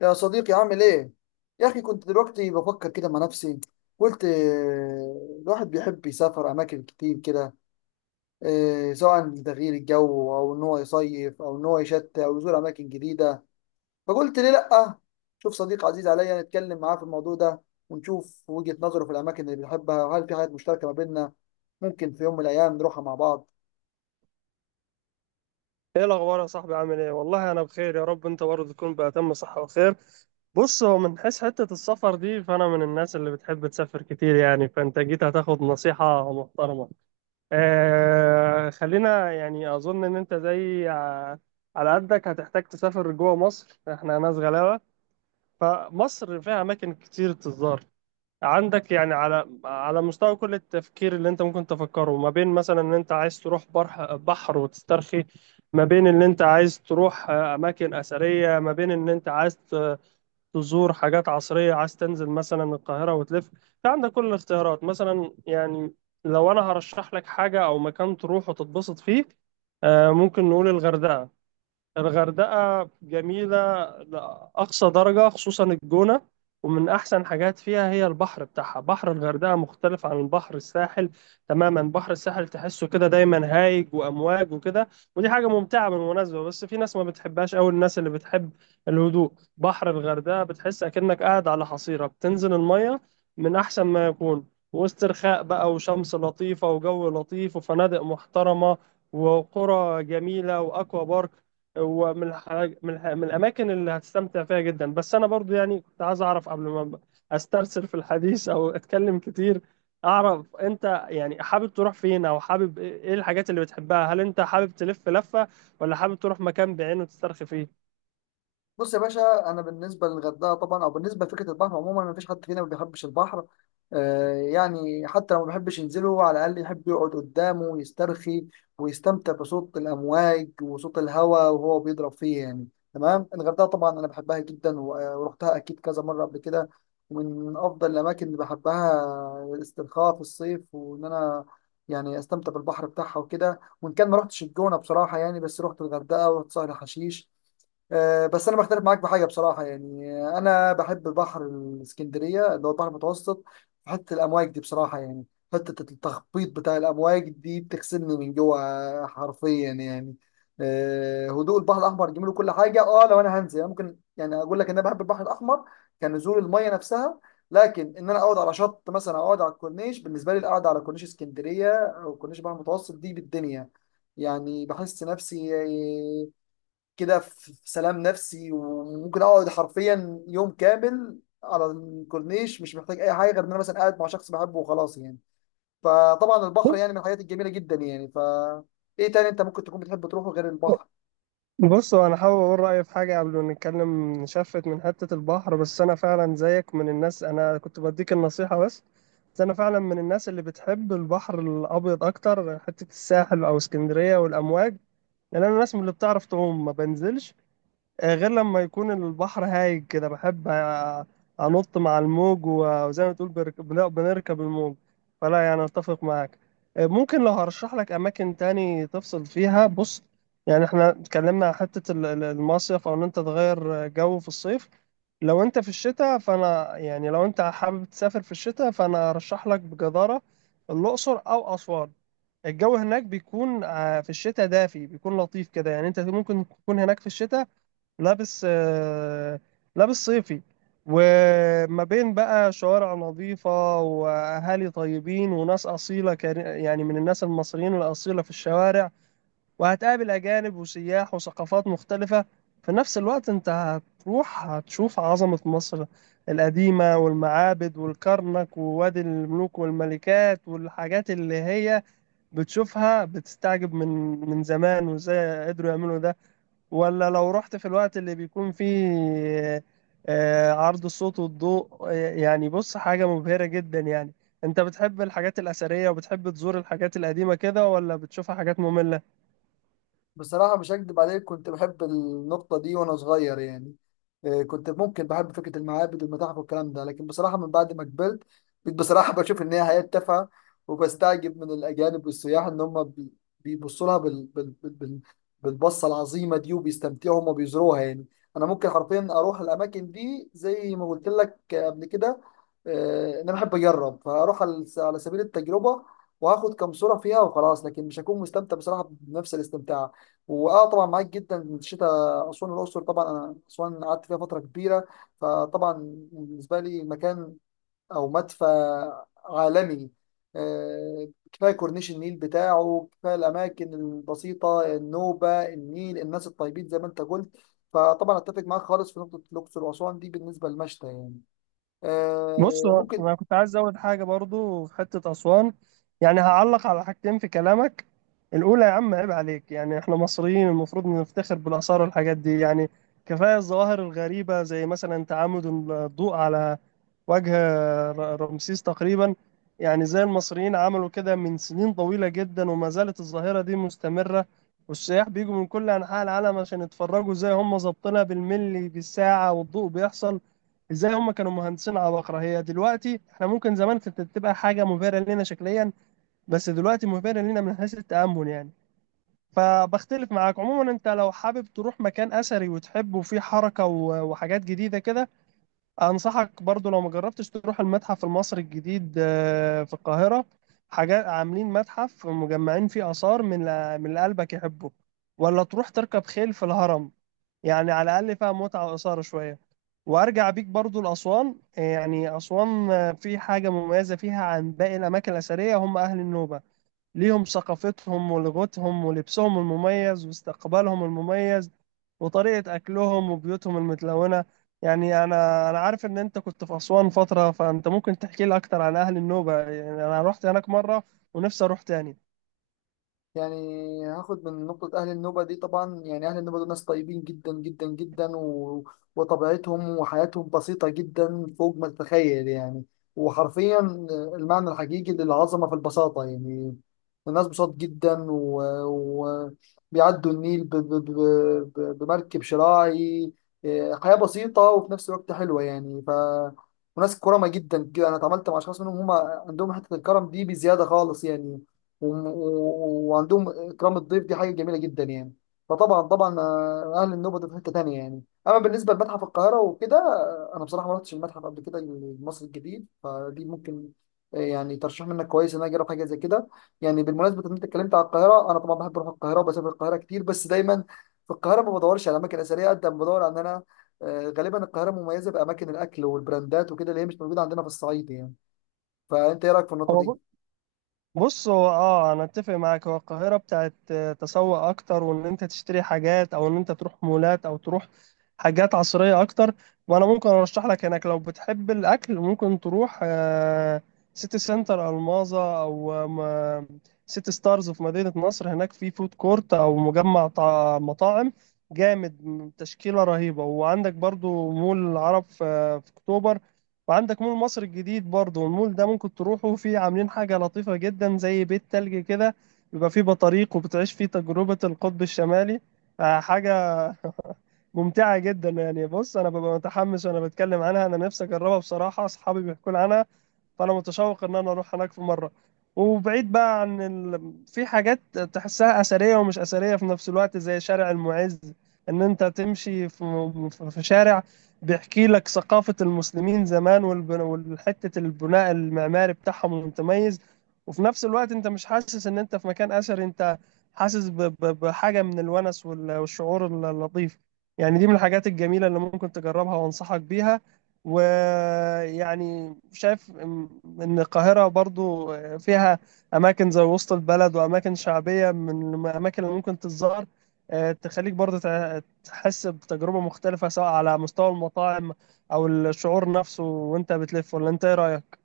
يا صديقي، عامل ايه؟ يا اخي، كنت دلوقتي بفكر كده مع نفسي. قلت الواحد بيحب يسافر اماكن كتير كده. سواء لتغيير الجو او ان هو يصيف او ان هو يشتي او يزور اماكن جديدة. فقلت ليه لأ؟ شوف، صديق عزيز عليا نتكلم معاه في الموضوع ده ونشوف وجهة نظره في الاماكن اللي بيحبها، وهل في حاجات مشتركة ما بيننا ممكن في يوم من الايام نروحها مع بعض. ايه الاخبار يا صاحبي؟ عامل ايه؟ والله انا بخير، يا رب انت برضه تكون بأتم صحة وخير. بص، هو من حيث حتة السفر دي، فانا من الناس اللي بتحب تسافر كتير يعني، فانت جيت هتاخد نصيحة محترمة. خلينا يعني اظن ان انت على قدك هتحتاج تسافر جوه مصر، احنا ناس غلابة. فمصر فيها اماكن كتير تزار. عندك يعني على مستوى كل التفكير اللي انت ممكن تفكره، ما بين مثلا ان انت عايز تروح برح بحر وتسترخي، ما بين ان انت عايز تروح، اماكن اثريه، ما بين ان انت تزور حاجات عصريه، عايز تنزل مثلا القاهره وتلف. في عندك كل الاختيارات مثلا يعني. لو انا هرشح لك حاجه او مكان تروح وتتبسط فيه، ممكن نقول الغردقه. الغردقة جميلة لأقصى درجة، خصوصا الجونة. ومن أحسن حاجات فيها هي البحر بتاعها. بحر الغردقة مختلف عن البحر الساحل تماما. بحر الساحل تحسه كده دايما هايج وأمواج وكده، ودي حاجة ممتعة بالمناسبة، بس في ناس ما بتحبهاش أوي. الناس اللي بتحب الهدوء، بحر الغردقة بتحس أكنك قاعد على حصيرة بتنزل المية، من أحسن ما يكون. واسترخاء بقى وشمس لطيفة وجو لطيف وفنادق محترمة وقرى جميلة وأكوا بارك. هو من من الاماكن اللي هتستمتع فيها جدا. بس انا برضو يعني كنت عايز اعرف، قبل ما استرسل في الحديث او اتكلم كتير، اعرف انت يعني حابب تروح فين، او حابب ايه، إيه الحاجات اللي بتحبها؟ هل انت حابب تلف لفة، ولا حابب تروح مكان بعينه تسترخي فيه؟ بص يا باشا، انا بالنسبه للغردقه طبعا او بالنسبه لفكره البحر عموما، ما فيش حد فينا ما بيحبش البحر. آه يعني، حتى لو ما بيحبش ينزله، على الاقل يحب يقعد قدامه ويسترخي ويستمتع بصوت الامواج وصوت الهواء وهو بيضرب فيه يعني. تمام. الغردقه طبعا انا بحبها جدا ورحتها اكيد كذا مره قبل كده، ومن افضل الاماكن اللي بحبها الاسترخاء في الصيف وان انا يعني استمتع بالبحر بتاعها وكده. وان كان ما رحتش الجونه بصراحه يعني، بس رحت الغردقه ورحت سهل حشيش. بس انا بختلف معاك بحاجه بصراحه يعني، انا بحب بحر الاسكندريه اللي هو البحر المتوسط. في حته الامواج دي بصراحه يعني، حته التخبيط بتاع الامواج دي بتغسلني من جوه حرفيا يعني. هدوء البحر الاحمر جميل وكل حاجه. اه، لو انا هنزل يعني، ممكن يعني اقول لك ان انا بحب البحر الاحمر كنزول الميه نفسها. لكن ان انا اقعد على شط مثلا او اقعد على الكورنيش، بالنسبه لي القعده على كورنيش اسكندريه او كورنيش البحر المتوسط دي بالدنيا يعني. بحس نفسي كده في سلام نفسي، وممكن اقعد حرفيا يوم كامل على الكورنيش، مش محتاج اي حاجه غير ان انا مثلا قاعد مع شخص بحبه وخلاص يعني. فطبعا البحر يعني من الحاجات الجميله جدا يعني، ف ايه تاني انت ممكن تكون بتحب تروحه غير البحر؟ بص، هو انا حابب اقول رايي في حاجه قبل ما نتكلم نشفت من حته البحر. بس انا فعلا زيك من الناس، انا كنت بديك النصيحه بس. بس انا فعلا من الناس اللي بتحب البحر الابيض اكتر، حته الساحل او اسكندريه والامواج. لان انا ناس من اللي بتعرف تعوم ما بنزلش، غير لما يكون البحر هايج كده بحب، أنط مع الموج وزي ما تقول بنركب الموج. فلا يعني أتفق معاك. ممكن لو هرشح لك أماكن تاني تفصل فيها. بص، يعني احنا اتكلمنا عن حتة المصيف، أو إن أنت تغير جو في الصيف. لو أنت في الشتاء فأنا يعني، لو أنت حابب تسافر في الشتاء فأنا أرشح لك بجدارة الأقصر أو أسوان. الجو هناك بيكون، في الشتاء، دافي، بيكون لطيف كده، يعني أنت ممكن تكون هناك في الشتاء لابس، لابس صيفي. وما بين بقى شوارع نظيفة وأهالي طيبين وناس أصيلة، يعني من الناس المصريين الأصيلة في الشوارع، وهتقابل أجانب وسياح وثقافات مختلفة. في نفس الوقت أنت هتروح هتشوف عظمة مصر القديمة والمعابد والكرنك ووادي الملوك والملكات، والحاجات اللي هي بتشوفها بتستعجب من من زمان وإزاي قدروا يعملوا ده. ولا لو رحت في الوقت اللي بيكون فيه، عرض الصوت والضوء، يعني بص، حاجة مبهرة جدا يعني. انت بتحب الحاجات الأثرية وبتحب تزور الحاجات القديمة كده، ولا بتشوفها حاجات مملة؟ بصراحة مش هكدب عليك، كنت بحب النقطة دي وأنا صغير يعني. كنت ممكن بحب فكرة المعابد والمتاحف والكلام ده، لكن بصراحة من بعد ما كبرت بقيت بصراحة بشوف إن هي حياة تافهة. وبستعجب من الأجانب والسياح إن هم بيبصوا لها بالبصة العظيمة دي، وبيستمتعوا هم بيزوروها يعني. أنا ممكن حرفيا أروح الأماكن دي زي ما قلت لك قبل كده، إن أنا بحب أجرب فأروح على سبيل التجربة وهاخد كام صورة فيها وخلاص، لكن مش هكون مستمتع بصراحة بنفس الاستمتاع. واه، طبعا معاك جدا، الشتاء اسوان الاقصر. طبعا انا اسوان قعدت فيها فتره كبيره. فطبعا بالنسبه لي مكان او مدفع عالمي، كفايه كورنيش النيل بتاعه، كفايه الاماكن البسيطه، النوبه النيل الناس الطيبين زي ما انت قلت. فطبعا اتفق معاك خالص في نقطه الاقصر واسوان دي بالنسبه للمشتى يعني. بص، هو ممكن. انا كنت عايز ازود حاجه برضو في حته اسوان. يعني هعلق على حاجتين في كلامك. الاولى، يا عم عيب عليك، يعني احنا مصريين المفروض نفتخر بالاثار والحاجات دي يعني. كفايه الظواهر الغريبه، زي مثلا تعامد الضوء على وجه رمسيس تقريبا، يعني زي المصريين عملوا كده من سنين طويله جدا وما زالت الظاهره دي مستمره. والسياح بيجوا من كل انحاء العالم عشان يتفرجوا، زي هم ظابطينها بالملي بالساعه والضوء بيحصل ازاي. هم كانوا مهندسين عباقرة. هي دلوقتي احنا ممكن، زمان كانت تبقى حاجة مبهرة لنا شكليا، بس دلوقتي مبهرة لنا من حيث التأمل يعني. فبختلف معاك عموما. انت لو حابب تروح مكان اثري وتحبه وفيه حركة وحاجات جديدة كده، انصحك برضو لو ما جربتش تروح المتحف المصري الجديد، في القاهرة. حاجات عاملين متحف مجمعين فيه آثار من من اللي قلبك يحبه. ولا تروح تركب خيل في الهرم، يعني على الأقل فيها متعة وإثارة شوية. وأرجع بيك برضو لأسوان. يعني أسوان، في حاجة مميزة فيها عن باقي الأماكن الأثرية، هم أهل النوبة. ليهم ثقافتهم ولغتهم ولبسهم المميز واستقبالهم المميز وطريقة أكلهم وبيوتهم المتلونة. يعني أنا عارف إن أنت كنت في أسوان فترة، فأنت ممكن تحكي لي أكتر عن أهل النوبة. يعني أنا رحت هناك مرة ونفسي أروح تاني. يعني هاخد من نقطة أهل النوبة دي. طبعا يعني أهل النوبة دول ناس طيبين جدا جدا جدا، وطبيعتهم وحياتهم بسيطة جدا فوق ما تتخيل يعني. وحرفيا المعنى الحقيقي للعظمة في البساطة يعني. الناس بساط جدا، وبيعدوا و... و- بيعدوا النيل بمركب شراعي. إيه، حياة بسيطة وفي نفس الوقت حلوة يعني. ف وناس كرمة جدا كده، أنا اتعاملت مع أشخاص منهم، هم عندهم حتة الكرم دي بزيادة خالص يعني. وعندهم اكرام الضيف دي حاجه جميله جدا يعني. فطبعا طبعا، اهل النوبه دول في حته تانيه يعني. اما بالنسبه لمتحف القاهره وكده، انا بصراحه ما رحتش المتحف قبل كده المصري الجديد، فدي ممكن يعني ترشيح منك كويس ان انا اجرب حاجه زي كده. يعني بالمناسبه ان انت اتكلمت على القاهره، انا طبعا بحب اروح القاهره وبسافر القاهره كتير، بس دايما في القاهره ما بدورش على اماكن اثريه قد ما بدور على ان انا غالبا القاهره مميزه باماكن الاكل والبراندات وكده اللي هي مش موجوده عندنا في الصعيد يعني. فانت ايه رايك في النقطه دي؟ هو بص، هو اه انا اتفق معاك. هو القاهره بتاعت، تسوق اكتر، وان انت تشتري حاجات، او ان انت تروح مولات، او تروح حاجات عصريه اكتر. وانا ممكن ارشح لك هناك لو بتحب الاكل ممكن تروح، سيتي سنتر الماظة، او م- سيتي ستارز في مدينه نصر. هناك في فود كورت او مجمع مطاعم جامد، تشكيله رهيبه. وعندك برضو مول العرب في اكتوبر، وعندك مول مصر الجديد برضو. المول ده ممكن تروحوا فيه، عاملين حاجة لطيفة جدا زي بيت تلج كده، بيبقى فيه بطاريق وبتعيش فيه تجربة القطب الشمالي. حاجة ممتعة جدا يعني. بص، أنا ببقى متحمس وأنا بتكلم عنها. أنا نفسي أجربها بصراحة، أصحابي بيحكوا لي عنها، فانا متشوق ان انا اروح هناك في مره. وبعيد بقى عن ال، في حاجات تحسها اثريه ومش اثريه في نفس الوقت، زي شارع المعز. ان انت تمشي في شارع بيحكي لك ثقافه المسلمين زمان، والبن، والحته البناء المعماري بتاعهم المتميز، وفي نفس الوقت انت مش حاسس ان انت في مكان اثري. انت حاسس ب... ب... بحاجه من الونس وال... والشعور اللطيف يعني. دي من الحاجات الجميله اللي ممكن تجربها وانصحك بيها. ويعني شايف ان القاهرة برضو فيها اماكن زي وسط البلد واماكن شعبية، من الاماكن اللي ممكن تتزار، تخليك برضو تحس بتجربة مختلفة، سواء على مستوى المطاعم او الشعور نفسه وانت بتلف. ولا انت ايه رأيك؟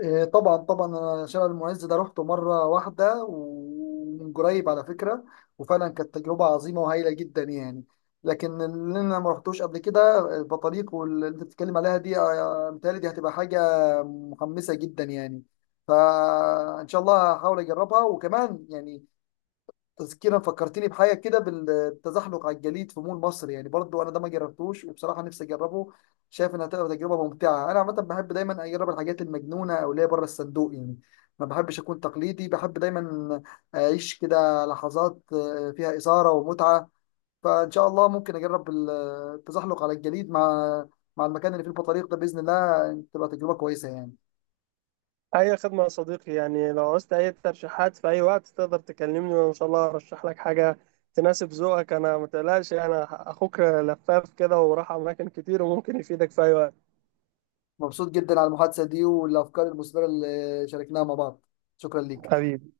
إيه، طبعا طبعا، انا شارع المعز ده روحته مره واحده ومن قريب على فكره. وفعلا كانت تجربه عظيمه وهايله جدا يعني. لكن اللي انا ما رحتوش قبل كده البطاريق واللي انت بتتكلم عليها دي، متهيألي دي هتبقى حاجه محمسه جدا يعني. فان شاء الله هحاول اجربها. وكمان يعني تذكيرا فكرتني بحاجه كده، بالتزحلق على الجليد في مول مصر. يعني برضو انا ده ما جربتوش وبصراحه نفسي اجربه. شايف انها تبقى تجربه ممتعه. انا عامه بحب دايما اجرب الحاجات المجنونه او اللي هي بره الصندوق يعني، ما بحبش اكون تقليدي. بحب دايما اعيش كده لحظات فيها اثاره ومتعه. فان شاء الله ممكن اجرب التزحلق على الجليد مع المكان اللي فيه البطاريق ده، باذن الله تبقى تجربه كويسه يعني. اي خدمة يا صديقي. يعني لو عوزت اي ترشيحات في اي وقت تقدر تكلمني، وان شاء الله ارشح لك حاجة تناسب ذوقك. انا، متقلقش، انا اخوك لفاف كده وراح اماكن كتير وممكن يفيدك في اي وقت. مبسوط جدا على المحادثه دي والافكار المثمره اللي شاركناها مع بعض. شكرا ليك. حبيبي.